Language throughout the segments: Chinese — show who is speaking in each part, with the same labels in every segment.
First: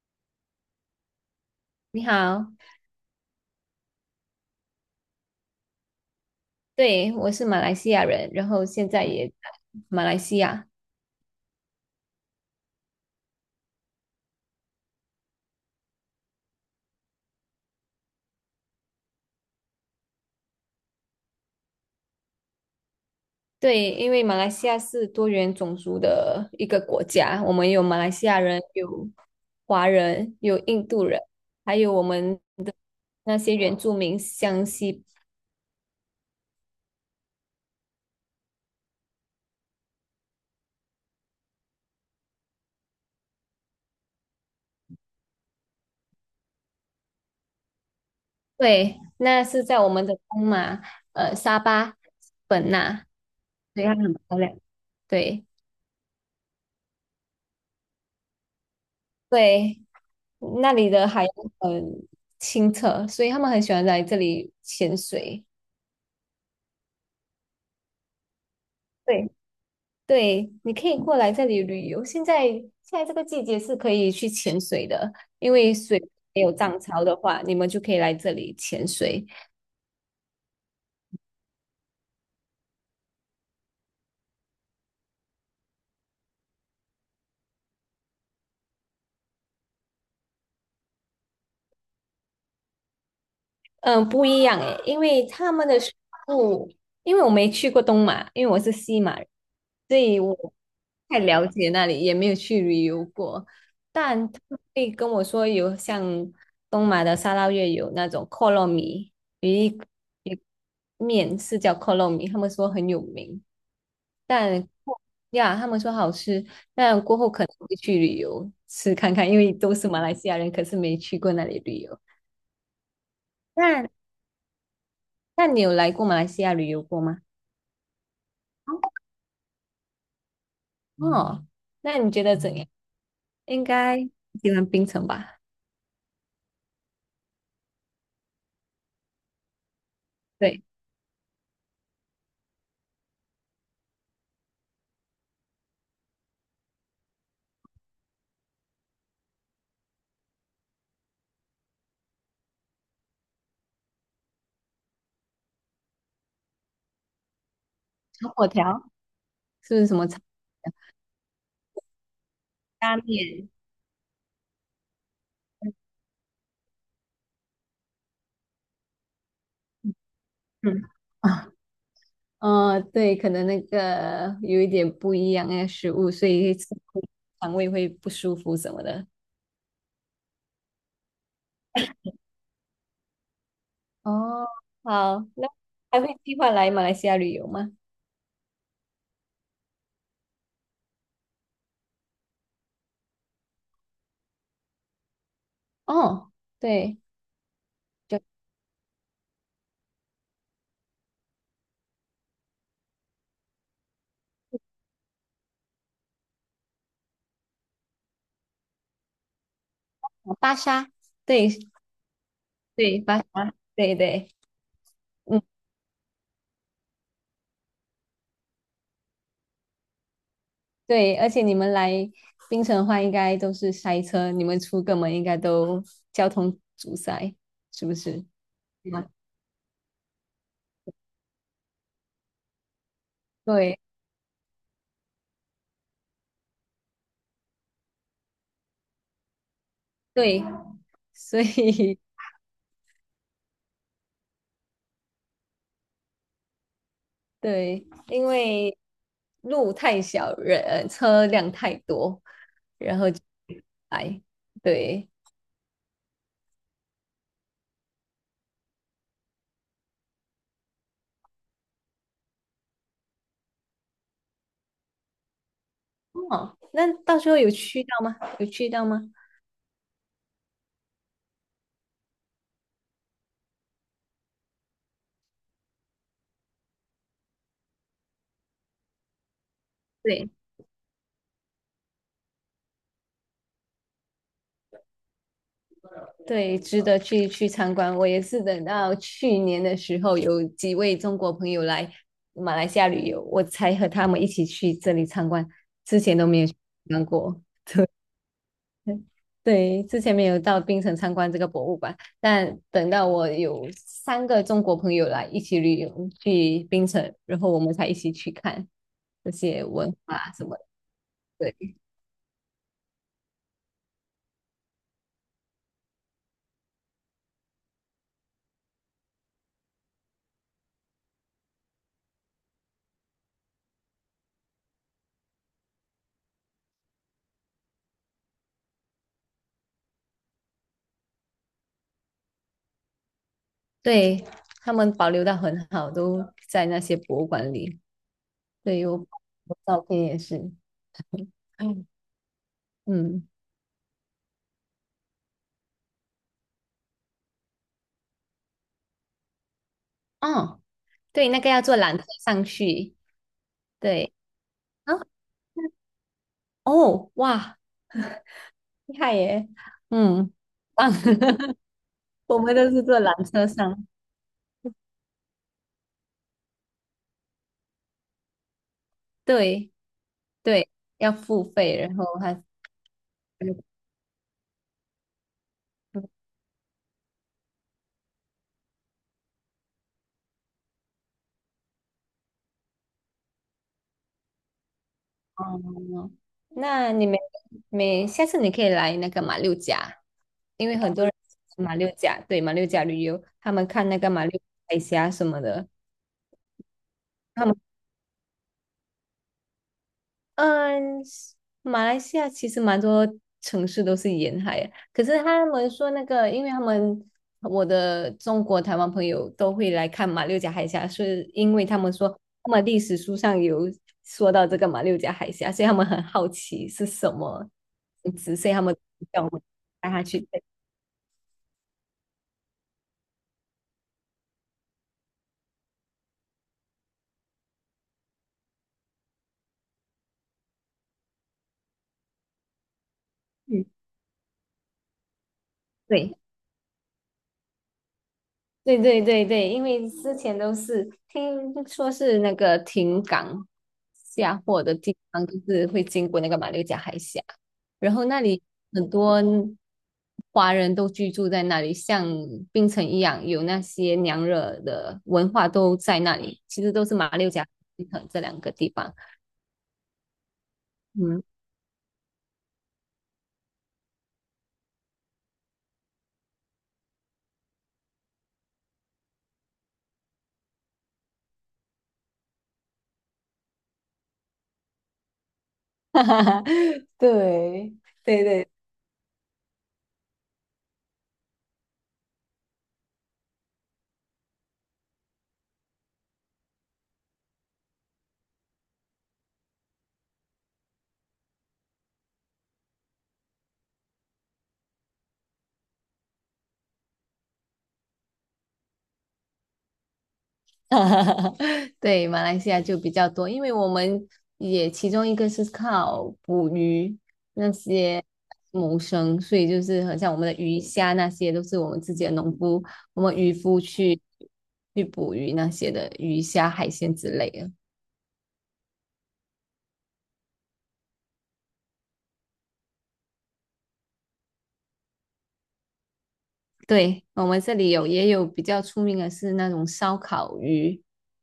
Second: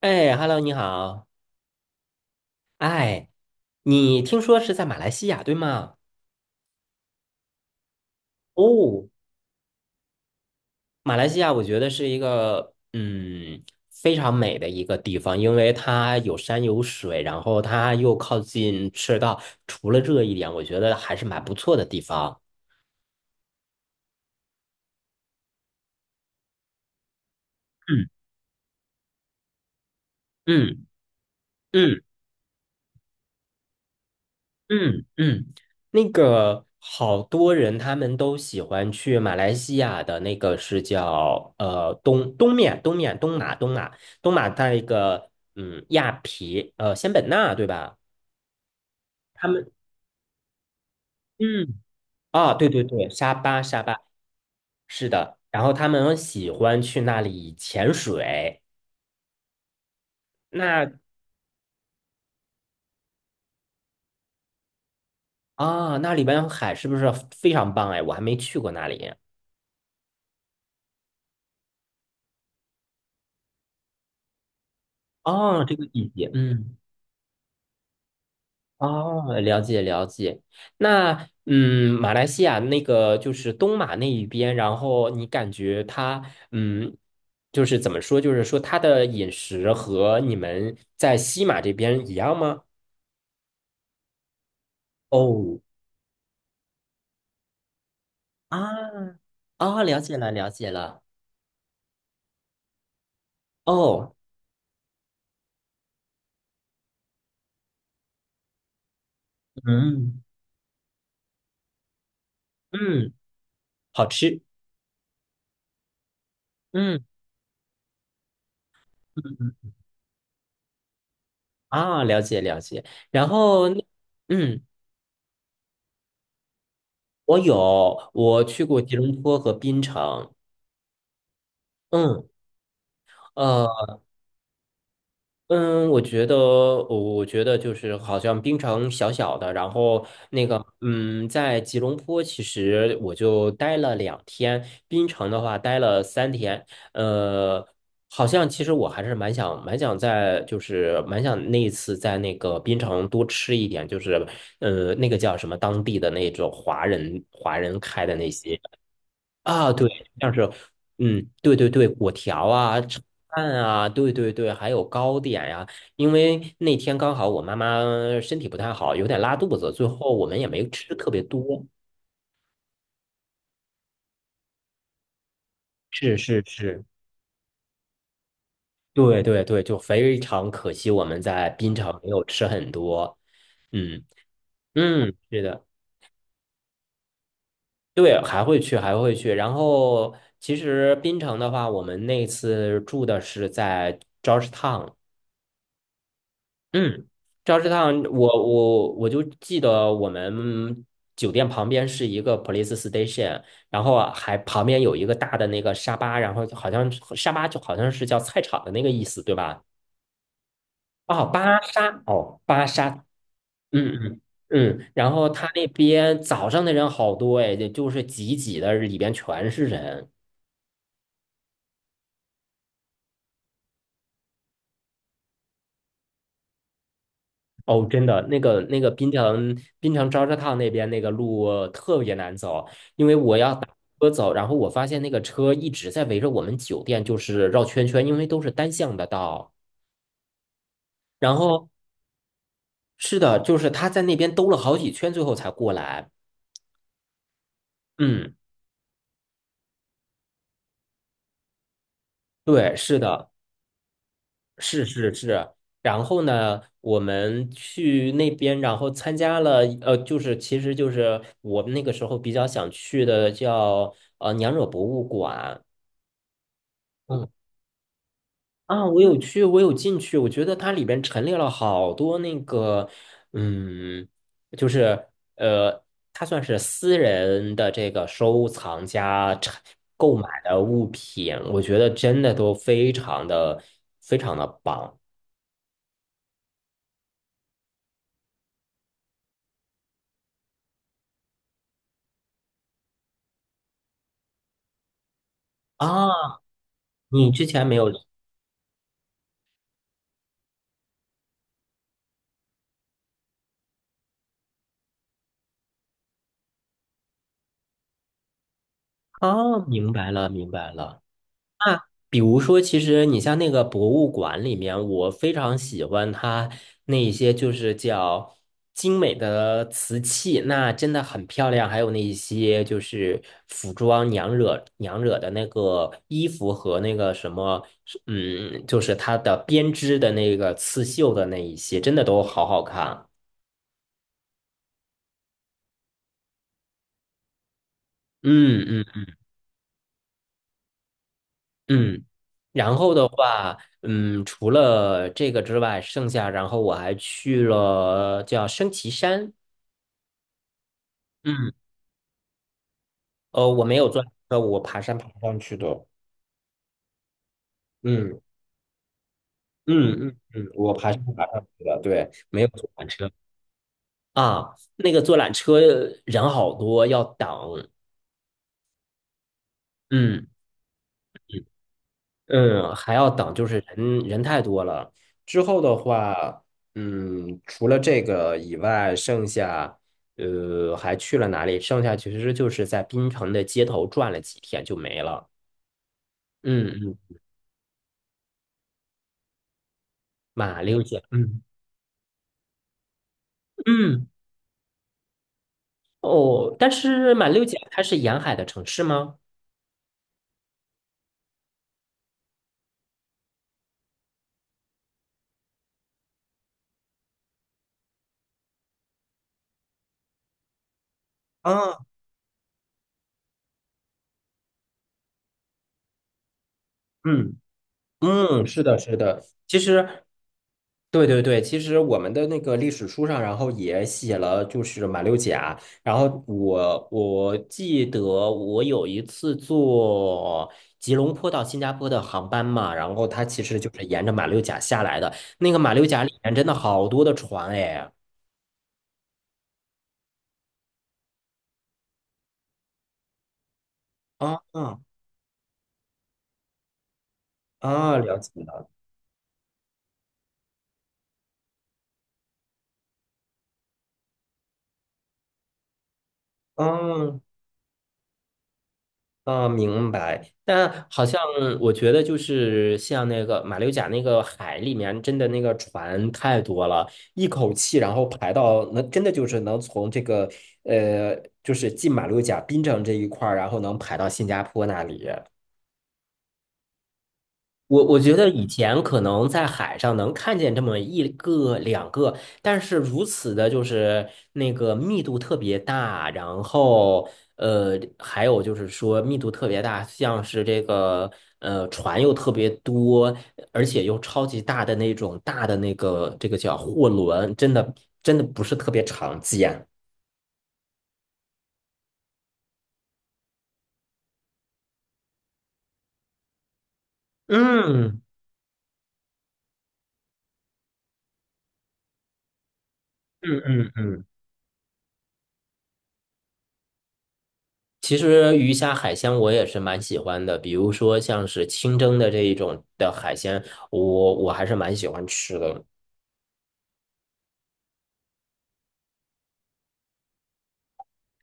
Speaker 1: 哎，Hello，你好。
Speaker 2: 你好，
Speaker 1: 哎，你听说是在马来西亚，对吗？
Speaker 2: 对，我是马来西亚人，然后现
Speaker 1: 哦，
Speaker 2: 在也在马来西亚。
Speaker 1: 马来西亚我觉得是一个非常美的一个地方，因为它有山有水，然后它又靠近赤道，除了这一点，我觉得还是蛮不错的地方。
Speaker 2: 对，因为马来西亚是多元种族的一个国家，我们有马来
Speaker 1: 嗯
Speaker 2: 西亚人，有华人，有
Speaker 1: 嗯
Speaker 2: 印度人，还有
Speaker 1: 嗯。
Speaker 2: 我们那些原住民湘西。
Speaker 1: 嗯嗯，那个好多人他们都喜欢去马来西亚的那个是叫呃东东面东面东马东马东马在一个嗯亚皮呃仙本那对吧？
Speaker 2: 对，那
Speaker 1: 他
Speaker 2: 是
Speaker 1: 们。
Speaker 2: 在我们的东马，沙
Speaker 1: 嗯。
Speaker 2: 巴、
Speaker 1: 啊，对
Speaker 2: 本
Speaker 1: 对
Speaker 2: 那，
Speaker 1: 对，沙巴沙
Speaker 2: 对，它
Speaker 1: 巴。
Speaker 2: 很漂亮。
Speaker 1: 是的，
Speaker 2: 对
Speaker 1: 然后他们喜欢去那里潜水，
Speaker 2: 对，那里
Speaker 1: 那，
Speaker 2: 的海洋很清澈，所以他们很喜欢来这里潜水。
Speaker 1: 啊，那里边海是不是非常棒哎？我还没去过那里。
Speaker 2: 对。对，你可以过来这里旅游。现在这个季节是可以去潜水的，因
Speaker 1: 哦，
Speaker 2: 为
Speaker 1: 这个
Speaker 2: 水
Speaker 1: 季节
Speaker 2: 没有
Speaker 1: 嗯。
Speaker 2: 涨潮的话，你们就可以来这里潜水。
Speaker 1: 哦，了解了解。那嗯，马来西亚那个就是东马那一边，然后你感觉它嗯，就是怎么说，就是说它的饮食和你们在西马这边一样吗？
Speaker 2: 嗯，不一样诶，因为他
Speaker 1: 哦。
Speaker 2: 们的食物，因为我没去过东马，因为
Speaker 1: 啊，
Speaker 2: 我是西马人，
Speaker 1: 啊，
Speaker 2: 所
Speaker 1: 了解
Speaker 2: 以
Speaker 1: 了
Speaker 2: 我不
Speaker 1: 解了。
Speaker 2: 太了解那里，也没有去旅游过。
Speaker 1: 哦，
Speaker 2: 但他们会跟我说有像东马的沙捞越有那种扣肉米一
Speaker 1: 嗯
Speaker 2: 鱼面，是叫扣肉米，他们说很有
Speaker 1: 嗯，
Speaker 2: 名。
Speaker 1: 好吃。
Speaker 2: 但呀，他们说好吃，但
Speaker 1: 嗯
Speaker 2: 过后可能会去旅游吃看
Speaker 1: 嗯
Speaker 2: 看，因为
Speaker 1: 嗯，
Speaker 2: 都是马来西亚人，可是没去过那里旅游。
Speaker 1: 啊，了解了解。然后那
Speaker 2: 那
Speaker 1: 嗯，
Speaker 2: 那你有来过马来西亚旅游过吗？
Speaker 1: 我我去过吉隆坡和槟城。
Speaker 2: 哦，那你觉
Speaker 1: 嗯。
Speaker 2: 得怎样？应
Speaker 1: 呃。
Speaker 2: 该喜欢槟城吧？
Speaker 1: 嗯，我觉得就是好像槟城小小的，然后那
Speaker 2: 对，
Speaker 1: 个，嗯，在吉隆坡其实我就待了两天，槟城的话待了三天，呃，好像其实我还是蛮想那一次在那个槟城多吃一点，就是那个叫什么当地的那种华人开的
Speaker 2: 炒
Speaker 1: 那
Speaker 2: 粿
Speaker 1: 些。
Speaker 2: 条
Speaker 1: 啊，
Speaker 2: 是不是
Speaker 1: 对，
Speaker 2: 什么炒
Speaker 1: 像是，嗯，对对对，果条啊，
Speaker 2: 拉
Speaker 1: 炒
Speaker 2: 面？
Speaker 1: 饭啊，对对对，还有糕点呀、因为那天刚好我妈妈身体不太好，有点拉肚子，最后我们也没
Speaker 2: 嗯
Speaker 1: 吃特别
Speaker 2: 啊，
Speaker 1: 多。
Speaker 2: 对，可能那个有一点不一样的食物，
Speaker 1: 是
Speaker 2: 所
Speaker 1: 是
Speaker 2: 以会吃
Speaker 1: 是，
Speaker 2: 肠胃会不舒服什么的。
Speaker 1: 对对对，就非常可惜，我们在槟城没有吃很多。嗯
Speaker 2: 哦
Speaker 1: 嗯，
Speaker 2: 好，
Speaker 1: 是
Speaker 2: 那
Speaker 1: 的，
Speaker 2: 还会计划来马来西亚旅游吗？
Speaker 1: 对，还会去，还会去。然后其实槟城的话，我们那次住的是在 Georgetown。
Speaker 2: 哦，对，
Speaker 1: 嗯，赵氏烫，我
Speaker 2: 就
Speaker 1: 我我就记得我们酒店旁边是一个 police station,然后啊还旁边有一个大的那个沙巴，然后就好像沙巴就好像是叫菜场的那个意思，对吧？
Speaker 2: 巴沙，
Speaker 1: 哦，
Speaker 2: 对
Speaker 1: 巴沙，哦，巴
Speaker 2: 对，
Speaker 1: 沙，
Speaker 2: 巴沙，
Speaker 1: 嗯
Speaker 2: 对
Speaker 1: 嗯
Speaker 2: 对，
Speaker 1: 嗯，然后
Speaker 2: 嗯，
Speaker 1: 他那边早上的人好多哎，就是挤挤的，里边全是人。
Speaker 2: 对，而且你们来槟城的话，应该都是塞车，你们出个门应该都交通阻塞，
Speaker 1: 哦，
Speaker 2: 是不
Speaker 1: 真的，
Speaker 2: 是？
Speaker 1: 那个
Speaker 2: 对吗？
Speaker 1: 滨城昭示烫那边那个路特别难走，因为我要打
Speaker 2: 对
Speaker 1: 车走，然后我发现那个车一直在围着我们酒店就是绕圈圈，因为都是单向的道。
Speaker 2: 对，
Speaker 1: 然
Speaker 2: 所
Speaker 1: 后
Speaker 2: 以
Speaker 1: 是的，就是他在那边兜了好几圈，最后才过来。
Speaker 2: 对，因
Speaker 1: 嗯，
Speaker 2: 为路太小，人车辆太多，
Speaker 1: 对，是
Speaker 2: 然后就
Speaker 1: 的，
Speaker 2: 来，
Speaker 1: 是
Speaker 2: 对。
Speaker 1: 是是。然后呢，我们去那边，然后参加了，就是其实就是我们那个时候比较想去的叫娘惹博物馆。
Speaker 2: 哦，那到时
Speaker 1: 嗯。
Speaker 2: 候有去到吗？有去到
Speaker 1: 啊，我
Speaker 2: 吗？
Speaker 1: 有去，我有进去，我觉得它里边陈列了好多那个，嗯，就是呃，它算是私人的这个收藏家陈购买
Speaker 2: 对
Speaker 1: 的物品，我觉得真的都非常的棒。
Speaker 2: 对，值得去参观。我也是等到去年的时候，有几位中国朋友来马来西亚旅游，我才和他们一起去这里参观，之前都
Speaker 1: 啊！
Speaker 2: 没有去参观
Speaker 1: 你
Speaker 2: 过。
Speaker 1: 之前 没有。
Speaker 2: 对对，之前没有到槟城参观这个博物馆，但等到我有三个中国朋友来一起旅游去槟城，然后我们才一起去看这
Speaker 1: 啊？
Speaker 2: 些
Speaker 1: 明
Speaker 2: 文
Speaker 1: 白了，
Speaker 2: 化什
Speaker 1: 明
Speaker 2: 么的。
Speaker 1: 白了。
Speaker 2: 对。
Speaker 1: 那比如说，其实你像那个博物馆里面，我非常喜欢它那一些就是叫精美的瓷器，那真的很漂亮。还有那一些就是服装娘惹的那个衣服和那个什么，嗯，就是它的编织的那个刺绣的那一些，真的都好好看。
Speaker 2: 对，他们保留的很好，都在那些博物馆里。对，
Speaker 1: 嗯
Speaker 2: 有
Speaker 1: 嗯
Speaker 2: 我照片也是。嗯
Speaker 1: 嗯，然后的
Speaker 2: 嗯，
Speaker 1: 话，嗯，除了这个之外，剩下然后我还去了叫升旗山，
Speaker 2: 哦，对，那个
Speaker 1: 嗯，
Speaker 2: 要坐缆车上去。
Speaker 1: 我没有坐
Speaker 2: 对
Speaker 1: 车，我爬
Speaker 2: 啊，
Speaker 1: 山爬上去的，
Speaker 2: 哦，哇，
Speaker 1: 嗯
Speaker 2: 厉害耶！嗯，
Speaker 1: 嗯，我爬
Speaker 2: 棒
Speaker 1: 山爬上 去的，对，
Speaker 2: 我
Speaker 1: 没有
Speaker 2: 们
Speaker 1: 坐
Speaker 2: 都是
Speaker 1: 缆
Speaker 2: 坐
Speaker 1: 车。
Speaker 2: 缆车上。
Speaker 1: 啊，那个坐缆车人好多，要等，
Speaker 2: 对
Speaker 1: 嗯。
Speaker 2: 对，要付费，然后还
Speaker 1: 嗯，还要等，就是人太多了。之后的话，嗯，除了这个以外，剩下还去了哪里？剩下其实就是在槟城的街头转了几天就没了。
Speaker 2: 哦，
Speaker 1: 嗯
Speaker 2: 那
Speaker 1: 嗯，
Speaker 2: 你们每下次你可以来那个马六甲。
Speaker 1: 马
Speaker 2: 因为
Speaker 1: 六
Speaker 2: 很
Speaker 1: 甲，
Speaker 2: 多人
Speaker 1: 嗯
Speaker 2: 马六甲，对，马六甲旅游，他们看那
Speaker 1: 嗯，
Speaker 2: 个马六海峡什么的，
Speaker 1: 哦，但是马六
Speaker 2: 他们
Speaker 1: 甲它是沿海的城市吗？
Speaker 2: 嗯，马来西亚其实蛮多城市都是沿海啊，可是他们说那个，因为他们我的中国台湾朋友都会来看马六甲海峡，是因为他
Speaker 1: 啊，
Speaker 2: 们说他们历史书上有说到这个马六甲海峡，所以他们很好奇是什
Speaker 1: 嗯
Speaker 2: 么名字，
Speaker 1: 嗯，
Speaker 2: 所以
Speaker 1: 是
Speaker 2: 他们
Speaker 1: 的，是的。
Speaker 2: 叫我
Speaker 1: 其
Speaker 2: 带他
Speaker 1: 实
Speaker 2: 去。
Speaker 1: 对对对，其实我们的那个历史书上，然后也写了，就是马六甲。然后我记得我有一次坐吉隆坡到新加坡的航班嘛，然后它其实
Speaker 2: 嗯，
Speaker 1: 就是沿着马六甲下来的。那个马六甲里
Speaker 2: 对。
Speaker 1: 面真的好多的船哎，
Speaker 2: 对对对对，因为之前都是听说是那个停港下
Speaker 1: 啊
Speaker 2: 货的
Speaker 1: 啊，
Speaker 2: 地方，就是会经过那个马六甲海峡，然
Speaker 1: 啊
Speaker 2: 后
Speaker 1: 了
Speaker 2: 那里
Speaker 1: 解了，
Speaker 2: 很多华人都居住在那里，像槟城一样，有那些娘惹的文化都在那里，其实都是马
Speaker 1: 啊，
Speaker 2: 六甲、槟城这两个地方。
Speaker 1: 啊，明白。但好像
Speaker 2: 嗯，
Speaker 1: 我觉得，就是像那个马六甲那个海里面，真的那个船太多了，一口气然后排到能，真的就是能从这个呃，就是进马六甲槟城这一块儿，然后能排到新加坡那里。
Speaker 2: 对
Speaker 1: 我觉
Speaker 2: 对
Speaker 1: 得以
Speaker 2: 对
Speaker 1: 前可能在海上能看见这么一个两个，但是如此的就是那个密度特别大，然后呃，还有就是说密度特别大，像是这个船又特别多，而且又超级大的那个叫货轮，真的不是特别常见。
Speaker 2: 哈哈哈，对，马来西亚就比较多，因为我们也其中一个是靠捕鱼那
Speaker 1: 嗯
Speaker 2: 些谋生，所以就是很像我们的鱼虾那些都是我们自己的农夫，我们渔
Speaker 1: 嗯
Speaker 2: 夫
Speaker 1: 嗯
Speaker 2: 去
Speaker 1: 嗯。
Speaker 2: 去捕鱼那些的鱼虾海鲜之类的。
Speaker 1: 其实鱼虾海鲜我也是蛮喜欢的，比如说像是清蒸的这一种的海鲜，我还是蛮喜欢吃的。
Speaker 2: 对，我们这里有也有比较出名的是那种烧烤鱼，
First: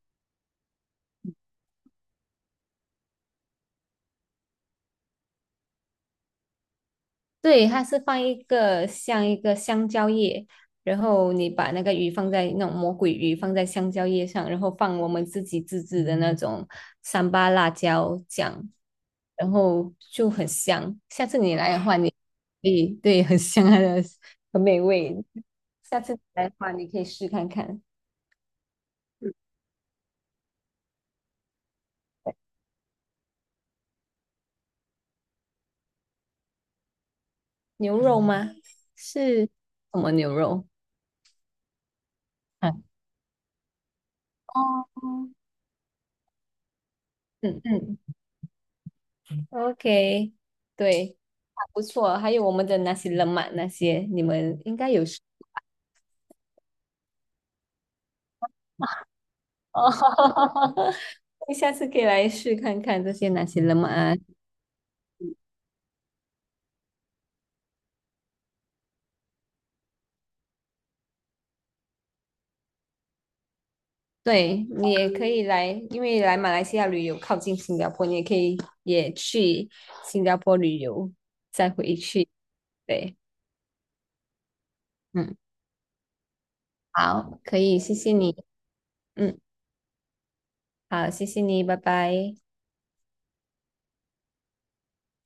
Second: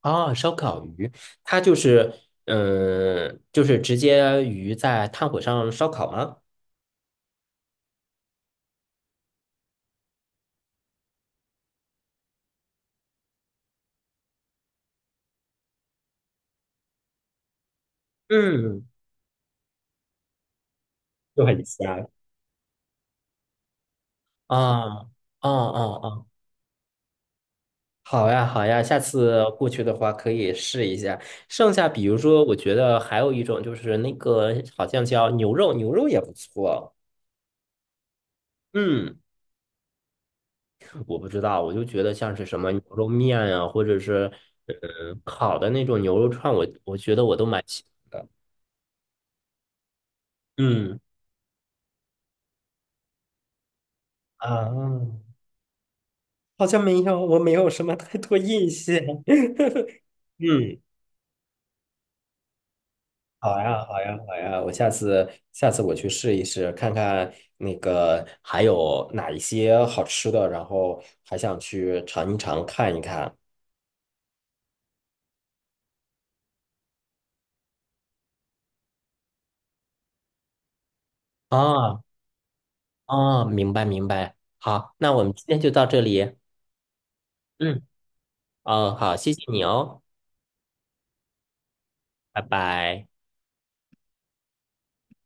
Speaker 1: 啊，烧烤鱼，它就是，嗯，就是直接鱼在炭火上烧烤吗？
Speaker 2: 对，它是放一个像一个香蕉叶，然后你把那个鱼放在那种魔鬼鱼放在香蕉叶上，然后放我们自己自制的那种三八辣椒酱，
Speaker 1: 嗯，
Speaker 2: 然后就很香。下次
Speaker 1: 就
Speaker 2: 你
Speaker 1: 很
Speaker 2: 来的话
Speaker 1: 香。
Speaker 2: 你，你对很香它的，很美
Speaker 1: 啊，哦
Speaker 2: 味。
Speaker 1: 哦
Speaker 2: 下次
Speaker 1: 哦，
Speaker 2: 来的话，你可以试看看
Speaker 1: 好呀好呀，下次过去的话可以试一下。剩下比如说，我觉得还有一种就是那个好像叫牛肉，牛肉也不错。
Speaker 2: 牛肉吗？
Speaker 1: 嗯。
Speaker 2: 是什么牛肉？
Speaker 1: 我不知道，我就觉得像是什么
Speaker 2: 嗯，
Speaker 1: 牛
Speaker 2: 嗯
Speaker 1: 肉面啊，或者是
Speaker 2: 哦，
Speaker 1: 烤的那种牛肉串，我觉得我都
Speaker 2: 嗯
Speaker 1: 蛮喜
Speaker 2: 嗯。
Speaker 1: 欢的。
Speaker 2: OK，
Speaker 1: 嗯，
Speaker 2: 对，还不错。还有我们的那些冷玛那些，你们
Speaker 1: 啊，
Speaker 2: 应该有试
Speaker 1: 好像没有，我没有什么太多印象。
Speaker 2: 哦。
Speaker 1: 嗯，
Speaker 2: 你下次可以来试看看这些哪
Speaker 1: 好
Speaker 2: 些冷
Speaker 1: 呀，
Speaker 2: 玛
Speaker 1: 好
Speaker 2: 啊。
Speaker 1: 呀，好呀，我下次下次我去试一试，看看那个还有哪一些好吃的，然后还想去尝一尝，看一看。
Speaker 2: 对，你也可以来，因为来马来西亚旅游靠近新加坡，你也可以也去新加坡旅游，再回
Speaker 1: 啊
Speaker 2: 去。对，
Speaker 1: 啊，明白明白。好，那我们
Speaker 2: 嗯，
Speaker 1: 今天就到这里。
Speaker 2: 好，可以，
Speaker 1: 嗯，
Speaker 2: 谢谢你。
Speaker 1: 哦，好，谢
Speaker 2: 嗯，
Speaker 1: 谢你哦。
Speaker 2: 好，谢谢你，拜拜。
Speaker 1: 拜拜。